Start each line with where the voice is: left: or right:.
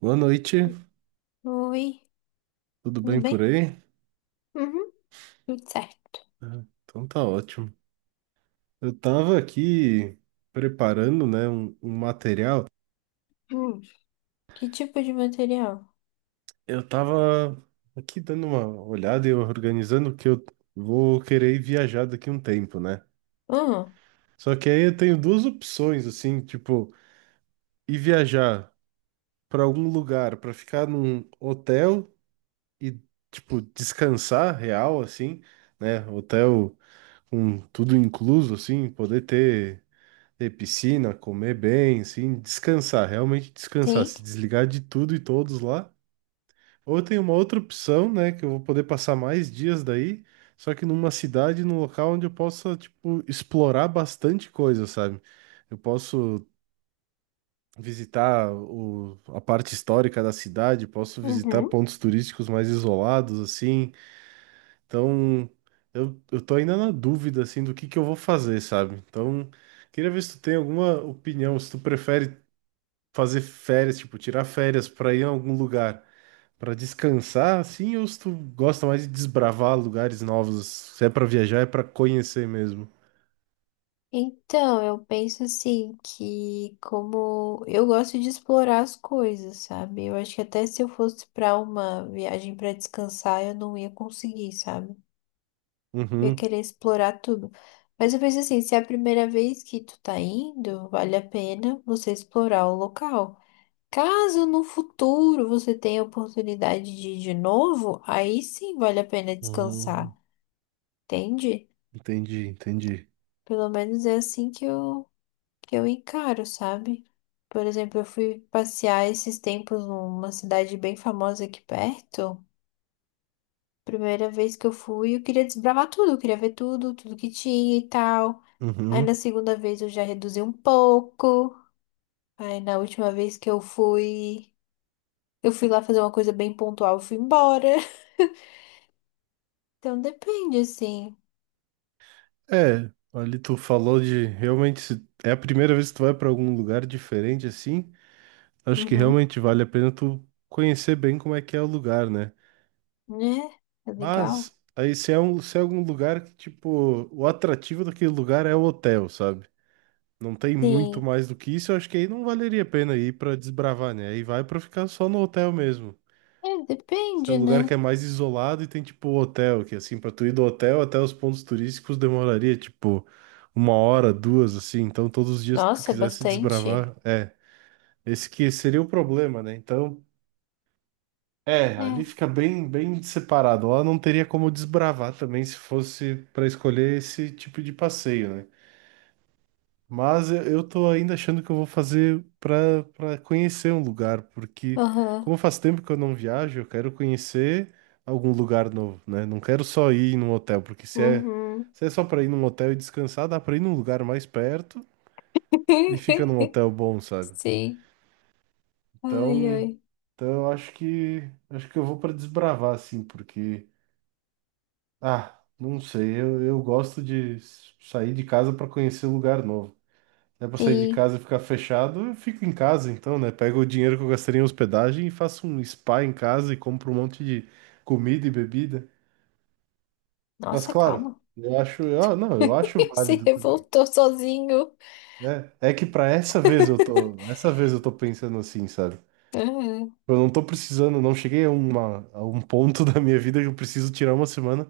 right: Boa noite,
left: Oi,
right: tudo
left: tudo
right: bem por
left: bem?
right: aí?
left: Uhum. Tudo certo.
right: Então tá ótimo. Eu tava aqui preparando, né, um material.
left: Hum. Que tipo de material?
right: Eu tava aqui dando uma olhada e organizando que eu vou querer ir viajar daqui um tempo, né?
left: Ah,
right: Só que aí eu tenho duas opções, assim, tipo, ir viajar pra algum lugar, pra ficar num hotel e, tipo, descansar real, assim, né? Hotel com tudo incluso, assim, poder ter piscina, comer bem, assim, descansar, realmente descansar,
left: sim.
right: se desligar de tudo e todos lá. Ou tem uma outra opção, né, que eu vou poder passar mais dias daí, só que numa cidade, num local onde eu possa, tipo, explorar bastante coisa, sabe? Eu posso visitar a parte histórica da cidade, posso visitar
left: Uhum.
right: pontos turísticos mais isolados, assim. Então, eu tô ainda na dúvida, assim, do que eu vou fazer, sabe? Então, queria ver se tu tem alguma opinião, se tu prefere fazer férias, tipo, tirar férias pra ir a algum lugar pra descansar, assim, ou se tu gosta mais de desbravar lugares novos? Se é pra viajar, é pra conhecer mesmo.
left: Então, eu penso assim que como eu gosto de explorar as coisas, sabe? Eu acho que até se eu fosse para uma viagem para descansar, eu não ia conseguir, sabe? Eu ia
right: Uhum,
left: querer explorar tudo. Mas eu penso assim, se é a primeira vez que tu tá indo, vale a pena você explorar o local. Caso no futuro você tenha a oportunidade de ir de novo, aí sim vale a pena
right: uhum.
left: descansar, entende?
right: Entendi, entendi.
left: Pelo menos é assim que que eu encaro, sabe? Por exemplo, eu fui passear esses tempos numa cidade bem famosa aqui perto. Primeira vez que eu fui, eu queria desbravar tudo, eu queria ver tudo, tudo que tinha e tal. Aí na
right: Uhum.
left: segunda vez eu já reduzi um pouco. Aí na última vez que eu fui lá fazer uma coisa bem pontual, eu fui embora. Então depende, assim.
right: É, ali tu falou de realmente se é a primeira vez que tu vai pra algum lugar diferente assim, acho que
left: Uhum.
right: realmente vale a pena tu conhecer bem como é que é o lugar, né?
left: Né? É legal?
right: Mas aí se é algum lugar que tipo, o atrativo daquele lugar é o hotel, sabe? Não tem muito
left: Sim.
right: mais do que isso, eu acho que aí não valeria a pena ir pra desbravar, né? Aí vai pra ficar só no hotel mesmo.
left: É,
right: Se é um
left: depende,
right: lugar
left: né?
right: que é mais isolado e tem tipo hotel, que assim, pra tu ir do hotel até os pontos turísticos demoraria tipo uma hora, duas, assim. Então todos os dias que tu
left: Nossa, é
right: quisesse
left: bastante.
right: desbravar, é. Esse que seria o problema, né? Então, é, ali
left: É.
right: fica bem, bem separado. Lá não teria como desbravar também se fosse pra escolher esse tipo de passeio, né? Mas eu tô ainda achando que eu vou fazer para conhecer um lugar, porque
left: Aham.
right: como faz tempo que eu não viajo, eu quero conhecer algum lugar novo, né? Não quero só ir num hotel, porque
left: Uhum.
right: se é só para ir num hotel e descansar, dá para ir num lugar mais perto e fica num hotel bom, sabe?
left: Sim. Ai,
right: Então,
left: ai.
right: então, eu acho que eu vou para desbravar assim, porque ah, não sei, eu gosto de s- sair de casa para conhecer lugar novo. É pra sair de
left: Sim.
right: casa e ficar fechado, eu fico em casa então, né? Pego o dinheiro que eu gastaria em hospedagem e faço um spa em casa e compro um monte de comida e bebida. Mas
left: Nossa,
right: claro,
left: calma.
right: eu acho, eu, não, eu acho
left: Se
right: válido também.
left: revoltou sozinho.
right: Né? É que pra essa vez eu tô, essa vez eu tô pensando assim, sabe?
left: Aham.
right: Eu não tô precisando, não cheguei a um ponto da minha vida que eu preciso tirar uma semana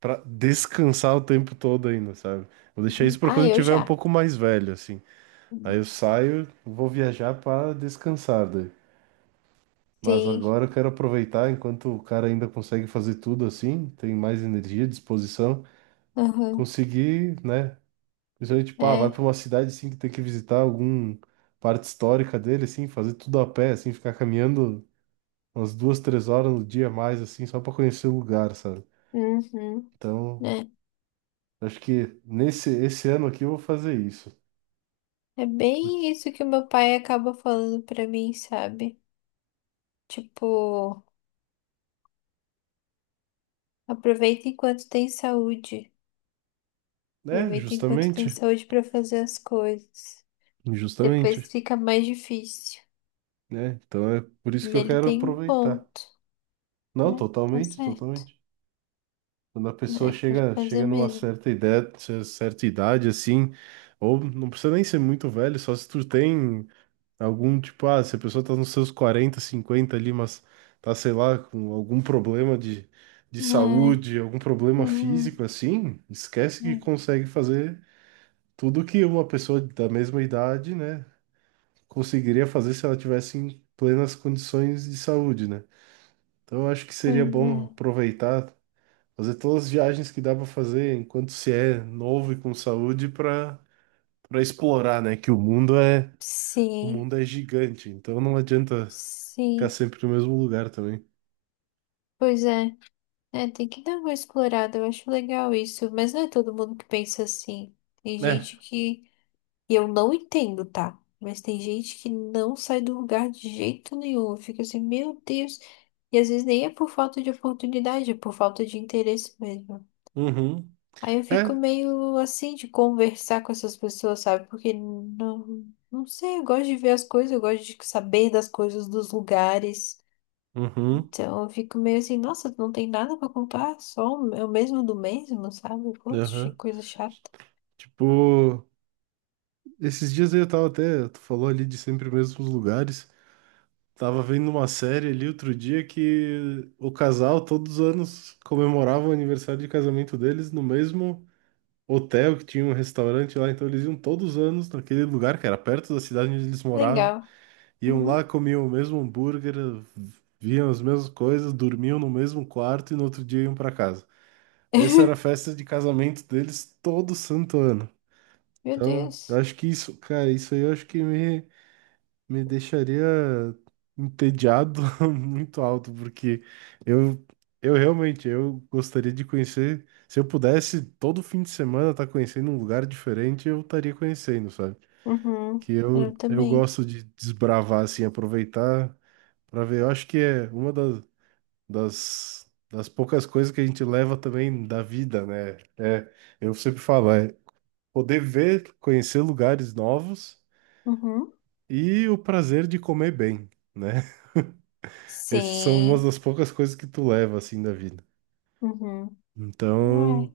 right: pra descansar o tempo todo ainda, sabe? Vou deixar isso pra
left: Ah,
right: quando eu
left: eu
right: tiver um
left: já.
right: pouco mais velho, assim. Aí eu saio, vou viajar pra descansar, daí. Mas
left: Sim.
right: agora eu quero aproveitar, enquanto o cara ainda consegue fazer tudo assim, tem mais energia, disposição,
left: Aham.
right: conseguir, né? Principalmente, pá, vai
left: É.
right: para uma cidade assim que tem que visitar algum parte histórica dele, assim, fazer tudo a pé, assim, ficar caminhando umas 2, 3 horas no dia a mais, assim, só para conhecer o lugar, sabe?
left: Uhum.
right: Então,
left: Né?
right: acho que nesse esse ano aqui eu vou fazer isso.
left: É bem isso que o meu pai acaba falando pra mim, sabe? Tipo. Aproveita enquanto tem saúde.
right: Né,
left: Aproveita enquanto tem
right: justamente,
left: saúde para fazer as coisas.
right: justamente,
left: Depois fica mais difícil.
right: né? Então é por
left: E
right: isso que eu
left: ele
right: quero
left: tem um
right: aproveitar.
left: ponto,
right: Não,
left: né? Tá
right: totalmente,
left: certo.
right: totalmente. Quando a pessoa
left: É, tem que
right: chega,
left: fazer
right: chega numa
left: mesmo.
right: certa idade, assim, ou não precisa nem ser muito velho, só se tu tem algum, tipo, ah, se a pessoa tá nos seus 40 50 ali, mas tá, sei lá, com algum problema de
left: É.
right: saúde, algum problema
left: Uhum.
right: físico, assim, esquece que
left: Uhum.
right: consegue fazer tudo que uma pessoa da mesma idade, né, conseguiria fazer se ela tivesse em plenas condições de saúde, né? Então, eu acho que seria
left: Pois é.
right: bom aproveitar. Fazer todas as viagens que dá pra fazer enquanto se é novo e com saúde pra para explorar, né? Que o
left: Sim,
right: mundo é gigante, então não adianta ficar
left: sim.
right: sempre no mesmo lugar também.
left: Pois é. É, tem que dar uma explorada. Eu acho legal isso. Mas não é todo mundo que pensa assim. Tem
right: É,
left: gente que... E eu não entendo, tá? Mas tem gente que não sai do lugar de jeito nenhum. Fica assim, meu Deus. E às vezes nem é por falta de oportunidade, é por falta de interesse mesmo.
right: uhum,
left: Aí eu fico
right: é,
left: meio assim de conversar com essas pessoas, sabe? Porque não, não sei, eu gosto de ver as coisas, eu gosto de saber das coisas, dos lugares.
right: uhum,
left: Então eu fico meio assim, nossa, não tem nada pra contar, só o é o mesmo do mesmo, sabe? Poxa, que
right: aham.
left: coisa chata.
right: Tipo, esses dias aí eu tava até, tu falou ali de sempre os mesmos lugares. Tava vendo uma série ali outro dia que o casal todos os anos comemorava o aniversário de casamento deles no mesmo hotel que tinha um restaurante lá, então eles iam todos os anos naquele lugar que era perto da cidade onde eles moravam,
left: Legal.
right: iam
left: Uhum.
right: lá, comiam o mesmo hambúrguer, viam as mesmas coisas, dormiam no mesmo quarto e no outro dia iam para casa. Essa era a festa de casamento deles todo santo ano.
left: Meu
right: Então, eu
left: Deus.
right: acho que isso, cara, isso aí eu acho que me deixaria entediado muito alto, porque eu, eu realmente eu gostaria de conhecer. Se eu pudesse todo fim de semana estar conhecendo um lugar diferente, eu estaria conhecendo, sabe?
left: Uhum.
right: Que
left: Eu
right: eu
left: também.
right: gosto de desbravar, assim, aproveitar para ver. Eu acho que é uma das poucas coisas que a gente leva também da vida, né? É, eu sempre falo, é poder ver, conhecer lugares novos
left: Uhum.
right: e o prazer de comer bem, né? Essas são umas
left: Sim.
right: das poucas coisas que tu leva assim da vida.
left: Uhum. É,
right: Então,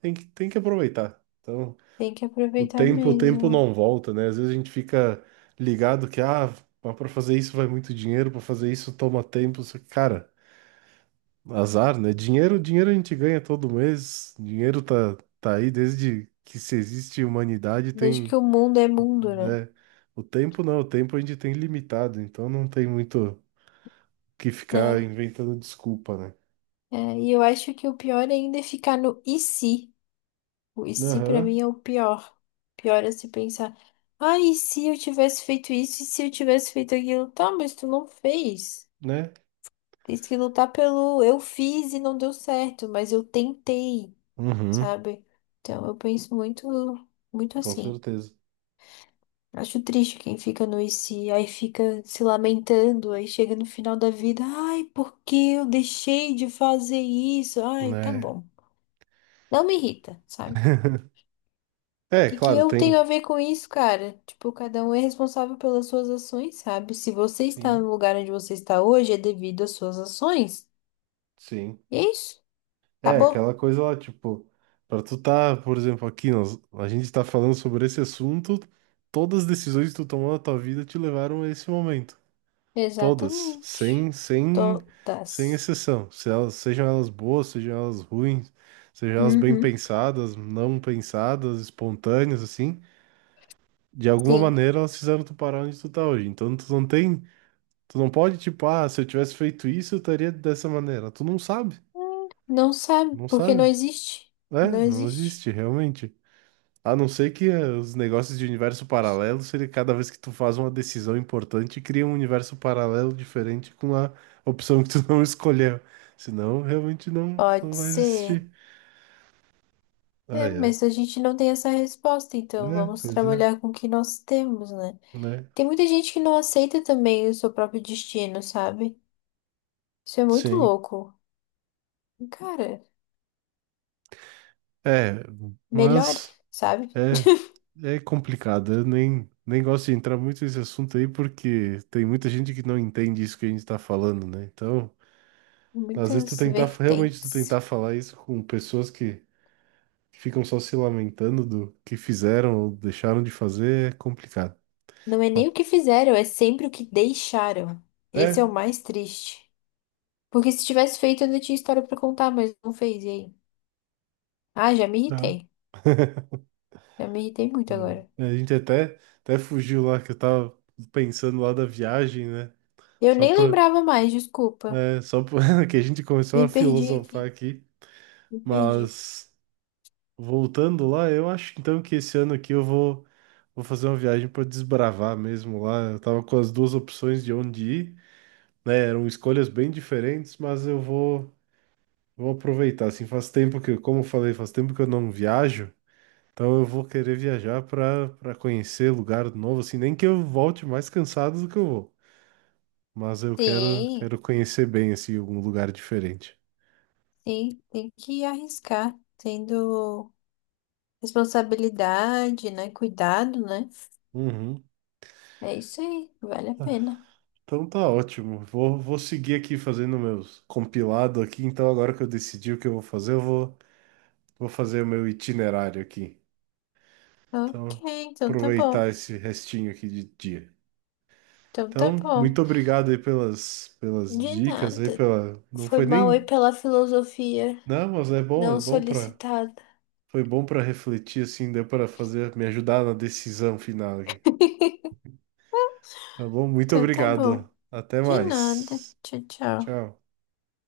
right: tem que aproveitar. Então,
left: tem que aproveitar
right: o tempo
left: mesmo.
right: não volta, né? Às vezes a gente fica ligado que, ah, mas para fazer isso vai muito dinheiro, para fazer isso toma tempo. Só que, cara, azar, né? Dinheiro a gente ganha todo mês. Dinheiro tá aí desde que se existe humanidade,
left: Desde
right: tem,
left: que o mundo é mundo, né?
right: né? O tempo não, o tempo a gente tem limitado, então não tem muito o que ficar
left: Né?
right: inventando desculpa, né?
left: É, e eu acho que o pior ainda é ficar no e se. O e se pra mim
right: Aham,
left: é o pior. Pior é se pensar, ah, e se eu tivesse feito isso, e se eu tivesse feito aquilo? Tá, mas tu não fez.
right: né?
left: Tem que lutar pelo eu fiz e não deu certo, mas eu tentei,
right: Uhum,
left: sabe? Então eu penso muito
right: com
left: assim.
right: certeza,
left: Acho triste quem fica no IC, aí fica se lamentando, aí chega no final da vida, ai, por que eu deixei de fazer isso? Ai, tá
right: né?
left: bom. Não me irrita, sabe? O
right: É,
left: que que
right: claro,
left: eu tenho
right: tem.
left: a ver com isso, cara? Tipo, cada um é responsável pelas suas ações, sabe? Se você está
right: Sim,
left: no lugar onde você está hoje, é devido às suas ações.
right: sim.
left: E é isso.
right: É,
left: Acabou?
right: aquela coisa lá, tipo, pra tu tá, por exemplo, aqui, nós, a gente tá falando sobre esse assunto, todas as decisões que tu tomou na tua vida te levaram a esse momento. Todas,
left: Exatamente.
right: sem
left: Todas.
right: exceção. Se elas, sejam elas boas, sejam elas ruins, sejam elas bem
left: Uhum.
right: pensadas, não pensadas, espontâneas, assim, de alguma
left: Sim.
right: maneira elas fizeram tu parar onde tu tá hoje. Então tu não tem. Tu não pode, tipo, ah, se eu tivesse feito isso, eu estaria dessa maneira. Tu não sabe,
left: Não sabe,
right: não
left: porque não
right: sabe.
left: existe.
right: É,
left: Não
right: não
left: existe.
right: existe, realmente. A não ser que os negócios de universo paralelo seria cada vez que tu faz uma decisão importante, cria um universo paralelo diferente com a opção que tu não escolheu. Senão, realmente
left: Pode
right: não vai
left: ser.
right: existir. Ah,
left: É,
right: é.
left: mas a gente não tem essa resposta, então
right: Né?
left: vamos
right: Pois é,
left: trabalhar com o que nós temos, né?
right: né?
left: Tem muita gente que não aceita também o seu próprio destino, sabe? Isso é muito
right: Sim.
left: louco. Cara,
right: É,
left: melhore,
right: mas.
left: sabe?
right: É, é complicado. Eu nem gosto de entrar muito nesse assunto aí, porque tem muita gente que não entende isso que a gente tá falando, né? Então, às vezes tu
left: Muitas
right: tentar, realmente tu tentar
left: vertentes.
right: falar isso com pessoas que ficam só se lamentando do que fizeram ou deixaram de fazer é complicado.
left: Não é nem o que fizeram, é sempre o que deixaram. Esse é
right: É,
left: o mais triste. Porque se tivesse feito, eu ainda tinha história pra contar, mas não fez, e aí? Ah, já me
right: aham,
left: irritei. Já me irritei muito agora.
right: é. A gente até fugiu lá, que eu tava pensando lá da viagem, né?
left: Eu
right: Só
left: nem
right: pra,
left: lembrava mais, desculpa.
right: só pra, que a gente
left: Me
right: começou a
left: perdi aqui,
right: filosofar aqui,
left: me perdi.
right: mas. Voltando lá, eu acho então que esse ano aqui vou fazer uma viagem para desbravar mesmo lá. Eu tava com as duas opções de onde ir, né? Eram escolhas bem diferentes, mas vou aproveitar. Assim, faz tempo que, como eu falei, faz tempo que eu não viajo, então eu vou querer viajar para conhecer lugar novo, assim, nem que eu volte mais cansado do que eu vou, mas eu quero
left: Sim.
right: quero conhecer bem assim algum lugar diferente.
left: Tem que arriscar, tendo responsabilidade, né? Cuidado, né?
right: Uhum.
left: É isso aí, vale a pena.
right: Então tá ótimo. Vou seguir aqui fazendo meus compilado aqui. Então agora que eu decidi o que eu vou fazer, vou fazer o meu itinerário aqui. Então,
left: Ok, então tá bom.
right: aproveitar esse restinho aqui de dia.
left: Então tá
right: Então,
left: bom.
right: muito obrigado aí pelas
left: De
right: dicas aí
left: nada.
right: pela não
left: Foi
right: foi
left: mal aí
right: nem
left: pela filosofia
right: não, mas é
left: não
right: bom para
left: solicitada.
right: foi bom para refletir assim, deu para fazer me ajudar na decisão final aqui. Tá bom? Muito
left: Então tá bom.
right: obrigado. Até
left: De nada.
right: mais.
left: Tchau, tchau.
right: Tchau.